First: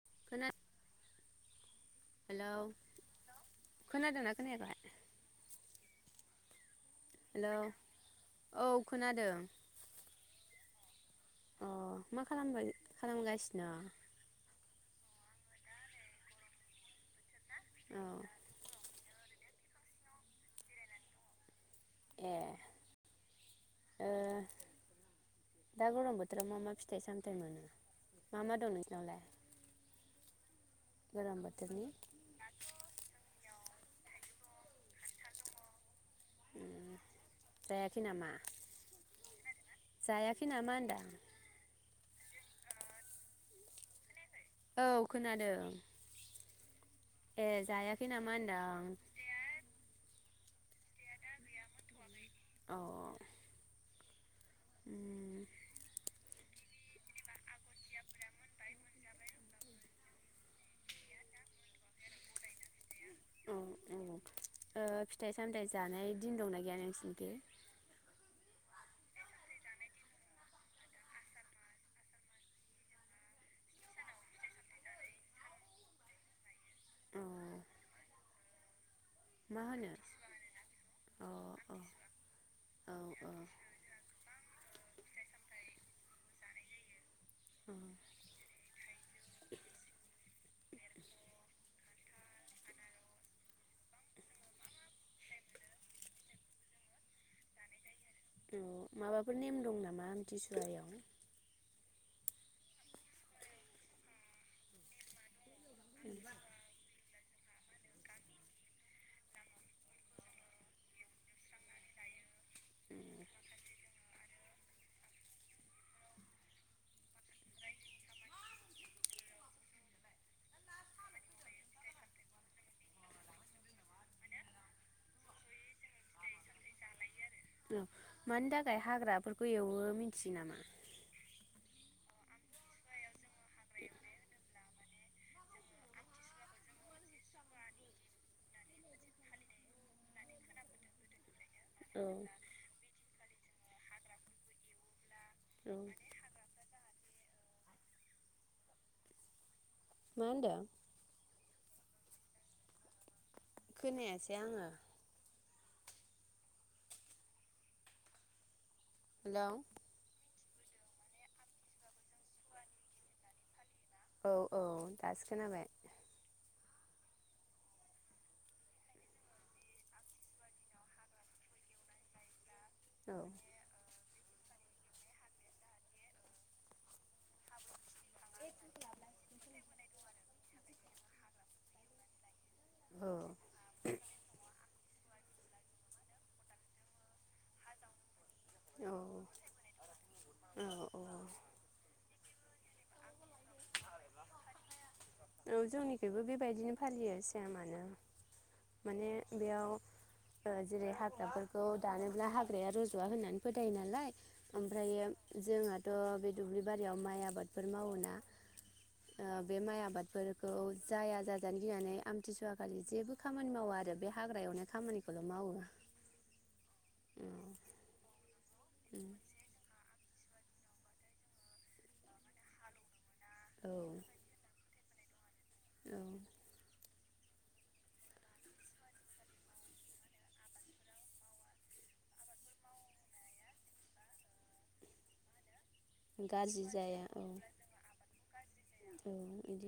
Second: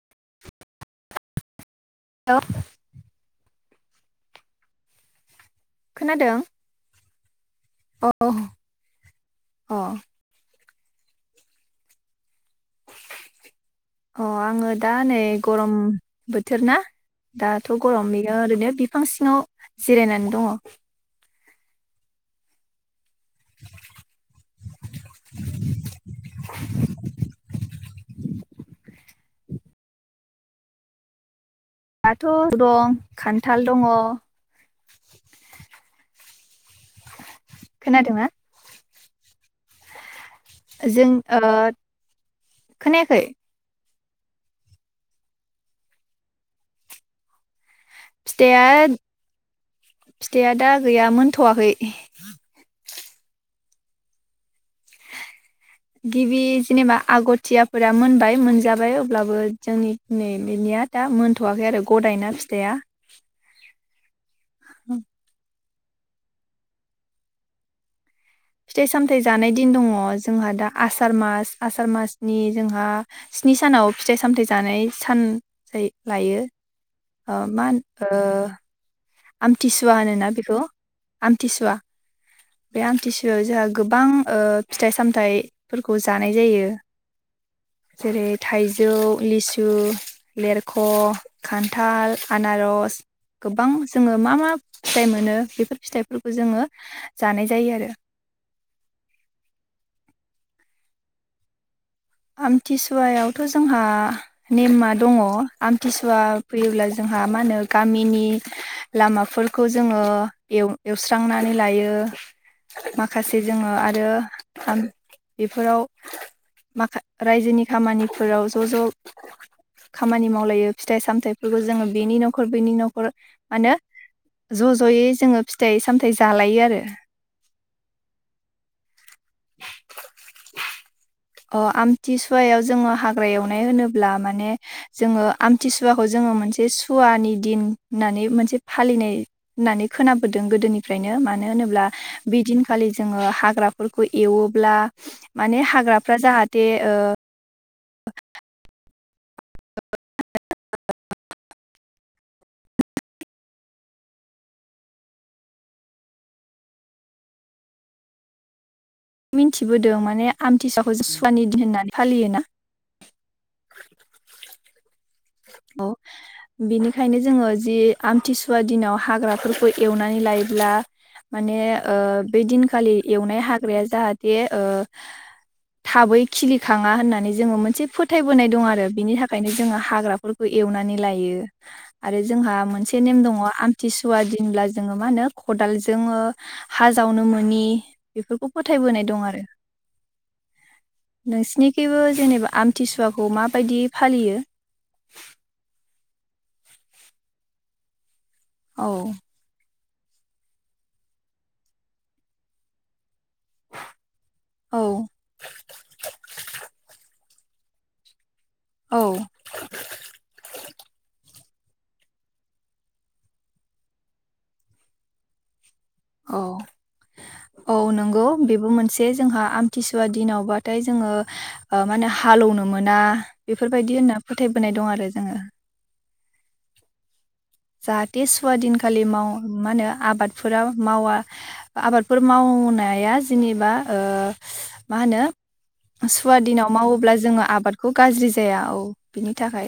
[unintelligible] Hello खोनादोंना खोनायाखै खोनादों हेलौ अ औ खोनादों। अ अ मा खालामगोन खालामगासिन' अ आङो दा नै गरम बोथोर ना दाथ' औ गरम बियो ओरैनो बिफां सिङाव जिरायनानै दङ। ए। ओ दा गरम बोथोराव मा मा फिथाइ-सामथाय मोनो मा मा दं नोंसिनावलाय? [unintelligible] दाथ' दं खान्थाल थाल दङ उम जायाखै खोनादोंना नामा? जायाखै नामा होनदां जों ओ खोनायाखै? औ खोनादों। ए जायाखै नामा होनदां? फिथाइआ दा गैया मोनथ'वाखै। अ उम। गिबि जेनेबा आग'थियाफोरा मोनबाय मोनजाबाय अब्लाबो जोंनि नै बिनिया दा मोनथ'वाखै आरो ग'दायना फिथाइया। औ औ। ओ फिथाइ-सामथाय जानाय दिन दंना गैया नोंसिनिखै? फिथाइ-सामथाय जानाय दिन दङ जोंहा दा आसार मास आसार मासनि जोंहा स्नि सानाव फिथाइ सामथाय जानाय सान लायो। औ ओ मान ओ मा होनो आमथिसुवा होनोना बेखौ अ अ आमथिसुवा बे औ औ आमथिसुवायाव जोंहा गोबां ओ फिथाइ-सामथाइफोरखौ जानाय जायो। जेरै थाइजौ लिसु लेरख खान्थाल आनारस गोबां जोङो मा मा फिथाइ मोनो बेफोर फिथाइफोरखौ जोङो जानाय जायो आरो। ओम माबाफोर नेम दं नामा आमथिसुआयाव? आमथिसुवायावथ जोंहा नेममा दङ ‌। आमथिसुआ फैयोब्ला जों जोंहा मा होनो गामिनि लामाफोरखौ जोङो एवस्रांनानै लायो माखासे जोङो आरो [unintelligible] बेफोराव माखा रायजोनि खामानिफोराव ज ज खामानि मावलायो फिथाइ सामथाइफोरखौ जोङो बेनि नखर बेनि नखर मा होनो ज जयै जोङो फिथाइ सामथाइ जालायो आरो। ओं मानि थाखाय हाग्राफोरखौ एवो मिथियो नामा? अ आमथिसुवायाव जोङो हाग्रा एवनाय होनोब्ला माने जोङो आमथिसुवाखौ जोङो मोनसे सुवानि दिन होननानै मोनसे फालिनाय होननानै खोनाबोदों गोदोनिफ्रायनो माने मानो होनोब्ला औ बे दिनखालि जोङो हाग्राफोरखौ एवोब्ला माने औ हाग्रा दे ओ [inaudible] मा होनदों? खोनायासै आङो हेलौ मिथिबोदों माने आमथिसुवाखौ जों सुवानि दिन होननानै फालियोना औ औ दासो खो औ बिनिखायनो जोङो जि आमथिसुवा दिनाव हाग्राफोरखौ एवनानै लायोब्ला माने ओ बे दिन खालि औ एवनाय हाग्राया जाहाथे ओ थाबै खिलिखाङा होननानै जोङो मोनसे फोथायबोनाय दं आरो बिनि थाखायनो जोङो हाग्रा फोरखौ एवनानै लायो आरो जोंहा मोनसे औ नेम दङ आमथिसुवा दिनब्ला जोङो मा होनो खदाल जोङो हा जावनो मोनि बेफोरखौ औ फोथायबोनाय दं आरो औ नोंसिनिखिबो जेनेबा आमथिसुवाखौ माबायदि फालियो? औ जोंनिखिबो बेबायदिनो फालियो सेमानो। औ माने बेयाव ओ जेरै हाग्राफोरखौ दानोब्ला हाग्राया रजवा होननानै फोथायो नालाय औ ओमफ्रायो जोंहाथ' बे दुब्लि बारियाव माइ आबाद फोर मावोना औ ओ बे माइ आबाद खौ जाया जाजानो गिनानै आमथिसुवा खालि जेबो खामानि मावा आरो बे हाग्राायावनो खामानिखौल मावो। औ औ नंगौ बे बो मोनसे जोंहा आमथिस सुवा दिनावबाथाय जोङो ओ माने हालौनो मोना औ बेफोरबायदि होनना फोथायबोनाय दं आरो। ओमफ्राय जोङो औ जाहाथे सुवा दिनखालि माव मा होनो आबादफोरा मावा आबादफोर मावनाया जेनेबा ओ मा होनो सुवा गाज्रि दिनाव जाया मावोब्ला औ जोङो आबादखौ गाज्रि जाया औ बिनि थाखाय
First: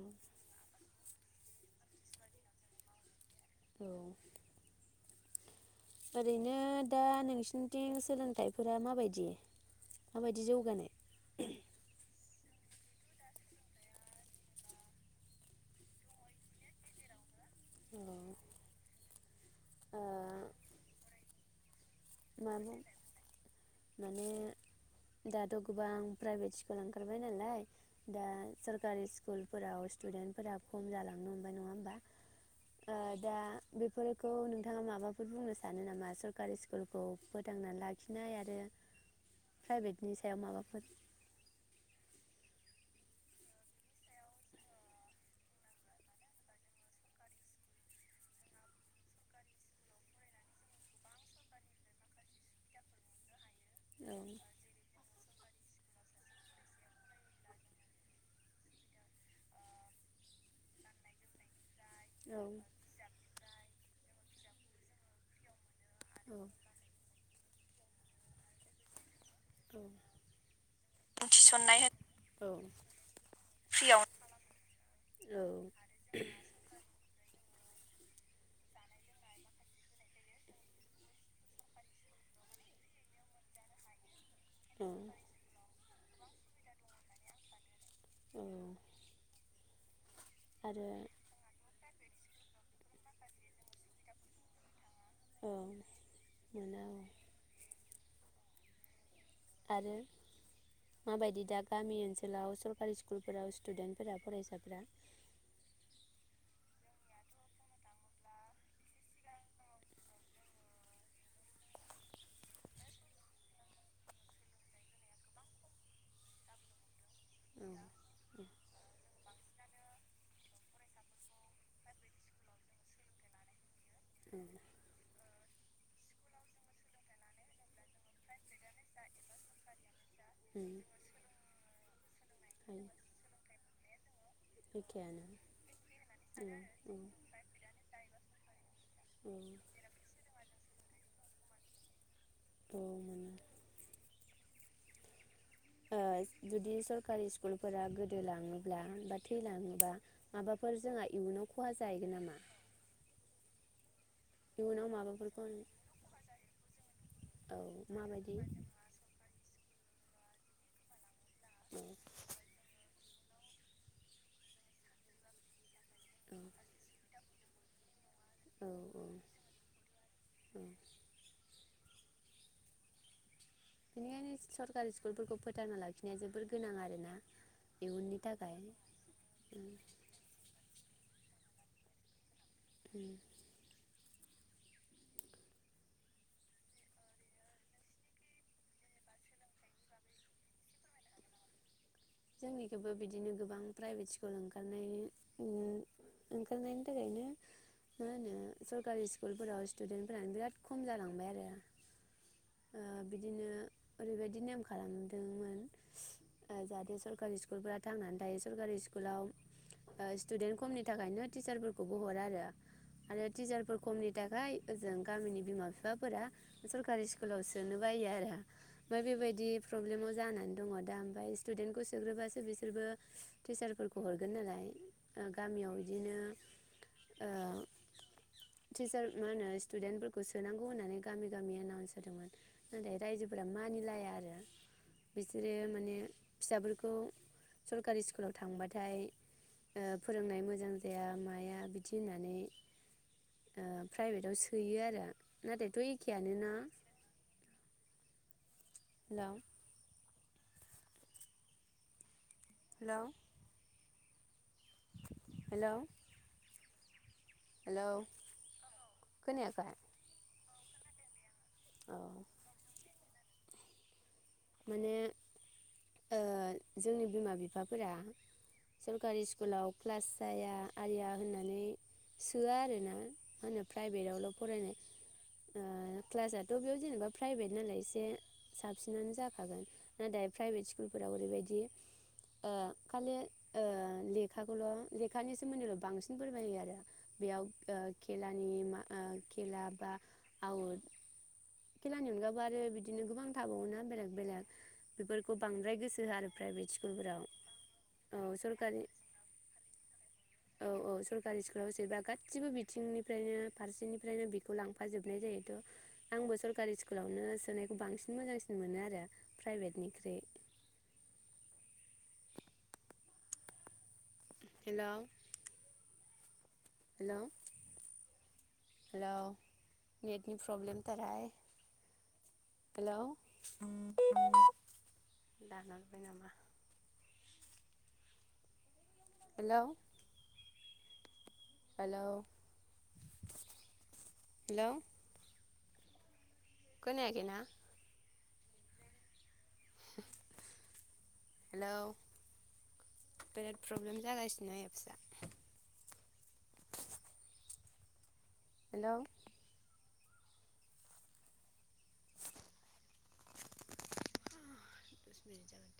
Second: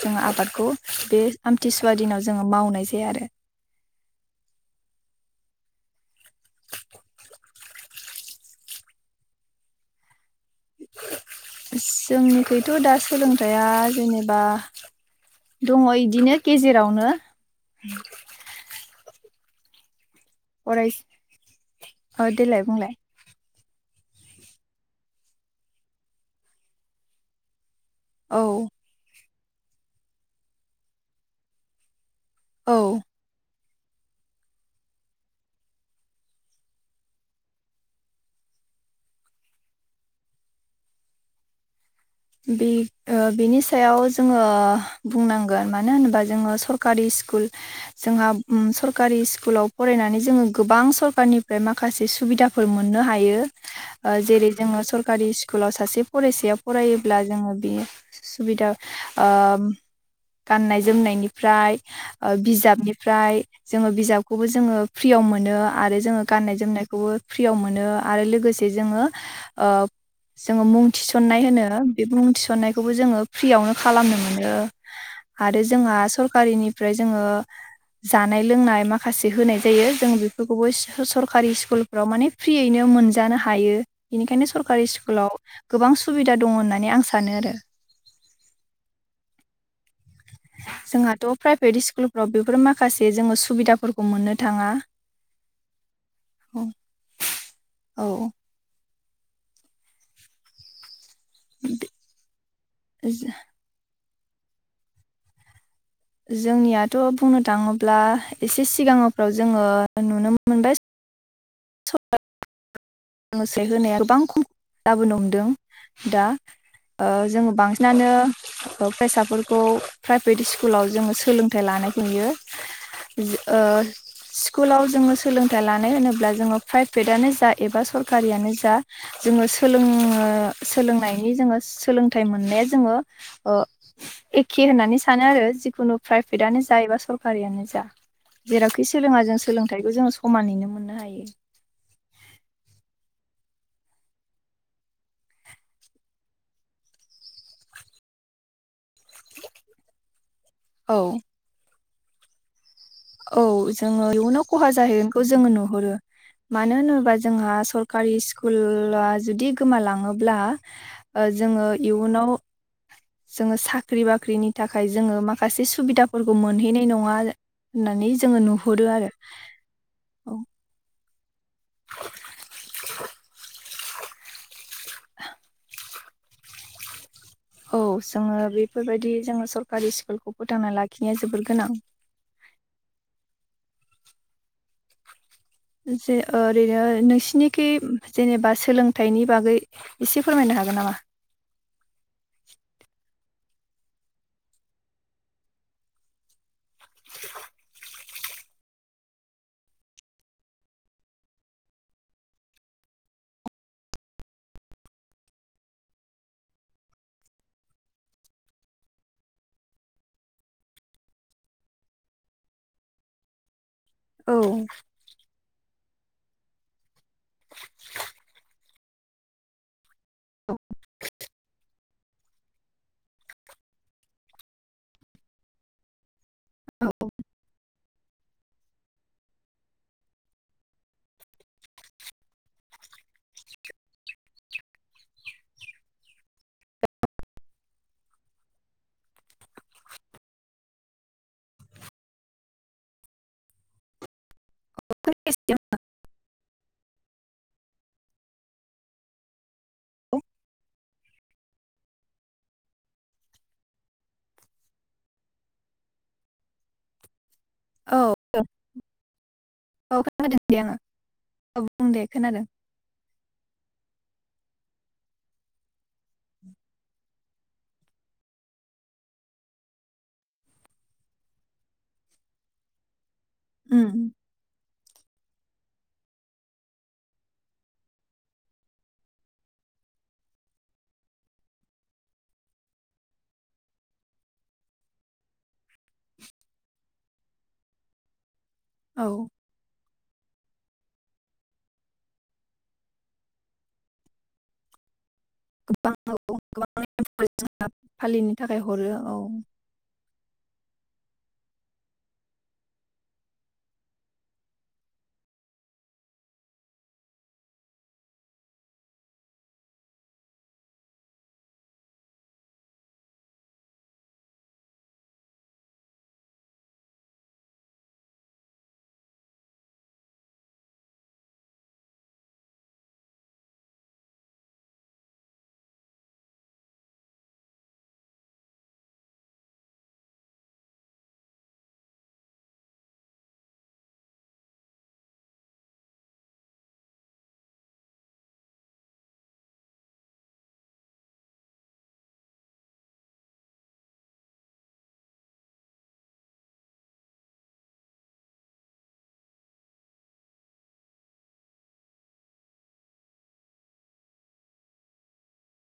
औ जोङो आबादखौ बे आमथिसुवा दिनाव जोङो मावनाय जाया आरो। औ ओरैनो दा नोंसनिथिं सोलोंथाइफोरा माबायदि? माबायदि जौगानाय? खैथ' दा सोलोंथाइया जेनेबा दङ इदिनो गेजेरावनो औ ओ फराय औ मा देलाय बुंलाय माने दाथ' गोबां प्राइभेट स्कुल ओंखारबाय नालाय दा औ सरकारि स्कुलफोराव स्टुदेन्टफोरा खम जालांनो हमबाय नङा होमबा? औ ओ दा बेफोरखौ नोंथाङा माबाफोर बुंनो सानो नामा सरकारि स्कु स्कुलखौ फोथांनानै लाखिनाय आरो प्राइभेटनि सायाव माबाफोर बे ओ बिनि सायाव जोङो बुंनांगोन मानो होनोबा जोङो सरकारि स्कुल जोंहा सरकारि स्कुलाव फरायनानै जोङो गोबां सरकारनिफ्राय माखासे सुबिदाफोर मोननो हायो। ओ जेरै जोङो सरकारि स्क कुलाव सासे फरायसाया फरायो ब्ला जोङो बे सुबिदा ओ गाननाय जोमनायनिफ्राय ओ औ बिजाबनिफ्राय जोङो बिजाब खौबो जोङो फ्रियाव मोनो। आरो जोङो गाननाय औ जोमनायखौबो फ्रियाव मोनो आरो लोगोसे जोङो ओ जोङो मुं औ थिसन्नाय होनो थिसननाय बे मुं औ थिसन्नायखौबो जोङो फ्रियावनो खालामनो मोनो आरो जोंहा सरकारिनिफ्राय जोङो जानाय लोंनाय माखासे होनाय जायो जों बेफोरखौबो स सरकारि स्कुलफ्राव माने फ्रियैनो मोनजानो हायो। बेनिखायनो सरकारि औ स्कुलाव गोबां सुबिदा दङ होनन नानै आं सानो आरो। औ आरो जोंहाथ' प्राइभेट स्कुल राव बेफोर माखासे जोङो सुबिदाफोरखौ मोननो थाङा औ औ मोना औ आरो माबायदि दा गामि ओनसोलाव सरकारि स्कुलफोराव स्टुदेन्ट फोरा फरायसाफोरा जोंनियाथ' बुंनो थाङोब्ला एसे सिगाङावफ्राव जोङो नुनो मोनबाय। [unintelligible] होनाया गोबां खम जाबोनोहमदों दा ओ जों बांसिनानो औ फेसाफोर खौ प्राइभेट इस्कुलाव जोङो सोलोंथाइ लानायखौ नुयो। औ स्कुलाव जोङो सोलों ला लानो होनोब्लाद जोङो प्राइभेटानो जा एबा सरकारियानोज जा जोङो सोलोङो उम सोलोंनायनि जोङो सोलोंथाइ मोननाया हायो जोङो ओ एखे होननानै सानो एखेयानो आरो जिखुनु प्राइभेटानो जा एबा उम उम सरकारियानो जा जेरावखि सोलोङा जों सोलोंथाइखौ जोङो समानैनो मोननो हायो। दावमोना ओ जुदि सरकारि स्कुलफोरा गोदोलाङो ब्ला बा थैलाङोबा माबाफोर जोङा इयुनाव खहाज जायैगोन नामा? औ जोङो इयुनाव खहा जाहैगोनखौ जोङो नुहरो मानो होनोबा जोंहा औ सरकारि माबायदि औ स्कुला जुदि गोमालांं ओब्ला ओ जोङो इयुनाव जोङो साख्रि बाख्रिनि थाखाय जोङो माखासे सुबिदाफोरखौ औ मोनहैनाय नङा होननानैज जोङो नुहरो औ आरो औ [inaudible] [unintelligible] सरकारि स्कुलफोरखौ फोथांना लाखि नाया जोबोर गोनां आरो ना? औ जोङो बेफोरबायदि जोङो सरकारि स्कुलखौ फोथांना लाखिनाया जोबोर गोनां उम जे ओ ओरैनो नोंसिनिखि जेनेबा सोलोंथाइनि बागै इसे फोरमायनो हागोन नामा? जोंनिखोबो बिद दिनो गोबां प्राइभेट स्कुल ओंखारनायनि उम ओंखारनायनि थाखायनो मा होनो सरकारि स्कुलफोराव स्टुदेन्टफोरानो बिराद खम जालांबाय आरो ओ बिदिनो ओरैबायदि नेम खालामदोंमोन ओ जाहाथे सरकारि स्कुलफोरा थांनानै थायो सरकारि स्कुलाव ओ स्टुडेन्ट खमनि थाखायनो टिचारफोरखौबो हरा आरो टिचारफोर खमनि औ थाखाय ओजों गामिनि बिमा बिफा फोरा सरकारि सि लाव सोनो बायो आरो ओमफाय बेबायदि प्रब्लेमाव जानानै दङ दा ओमफाय स्टुदेन सोग्रोबासो बिसोरबो टिचारफोरखौ हरगोन नालाय ओ गामियाव इदिनो ओ टिचार मा होनो स्टुदेन्टफोरखौ सोनांगौ होननानै गामि गामि एनाउन्स होदोंमोन नाथाय रायजोफोरा मानिलाया आरो बिसोरो माने फिसाफोरखौ खौ सरकारि स्कुलाव थांबाथाय ओ फोरोंनाय मोजां जाया माया बिदि होननानै ओ प्राइभेटाव सो हैयो आरो नाथायथ' एक एखेयानो ना। लाव। हेलौ। हेलौ। हेलौ औ [unintelligible] खोनायाखै खोनादों। दे आङो। अ बुं औ दे खोनादों। माने ओ जोंनि बिमा बिफाफोरा सरकारि स्कुलाव क्लास जाया आरिया होननानै सोआ आरोना। मा होनो उम प्राइभेटआवल फरायनाय। ओ क्लासाथ बेयाव जेनेबा प्राइभेट नालाय एसे साबसिनानो जा खागोन नाथाय प्राइभेट स्कुलफोराव ओरैबायदि ओ खालि ओ लेखाखौल लेखानि सोमोन्दैल बांसिन फोरमायो आरो ओ बेयाव खेला नि मा औ ओ खेला बा आव खेलानि अनगाबो आरो बिदिनो गोबां थाबावोना बेलेग। बेफोरखौ बांद्राय गोबां गोसो होआ औ आरो प्राइभेट गोबां स्कुलफोराव औ फालिनो थाखाय सरकारि हरो औ औ औ। सरकारि स्कुलाव सोबा गासिबो बिथिंनिफ्रायनो फारसेनिफ्रायनो बेखौ लांफा जोबनाय जायो थ आंबो सरकारि स्कुलावनो सोनायखौ बांसिन मोजांसिन मोनो आरो। प्राइभेटनिख्रुइ। हेलौ। हेलौ हेलौ नेटनि प्रब्लेमथारहाय हेलौ [unintelligible] हेलौ। Hello hello. खोनायाखै ना। हेलौ बिराद प्रब्लेम जागासिनो एपसआ। हेलौ। [unintelligible]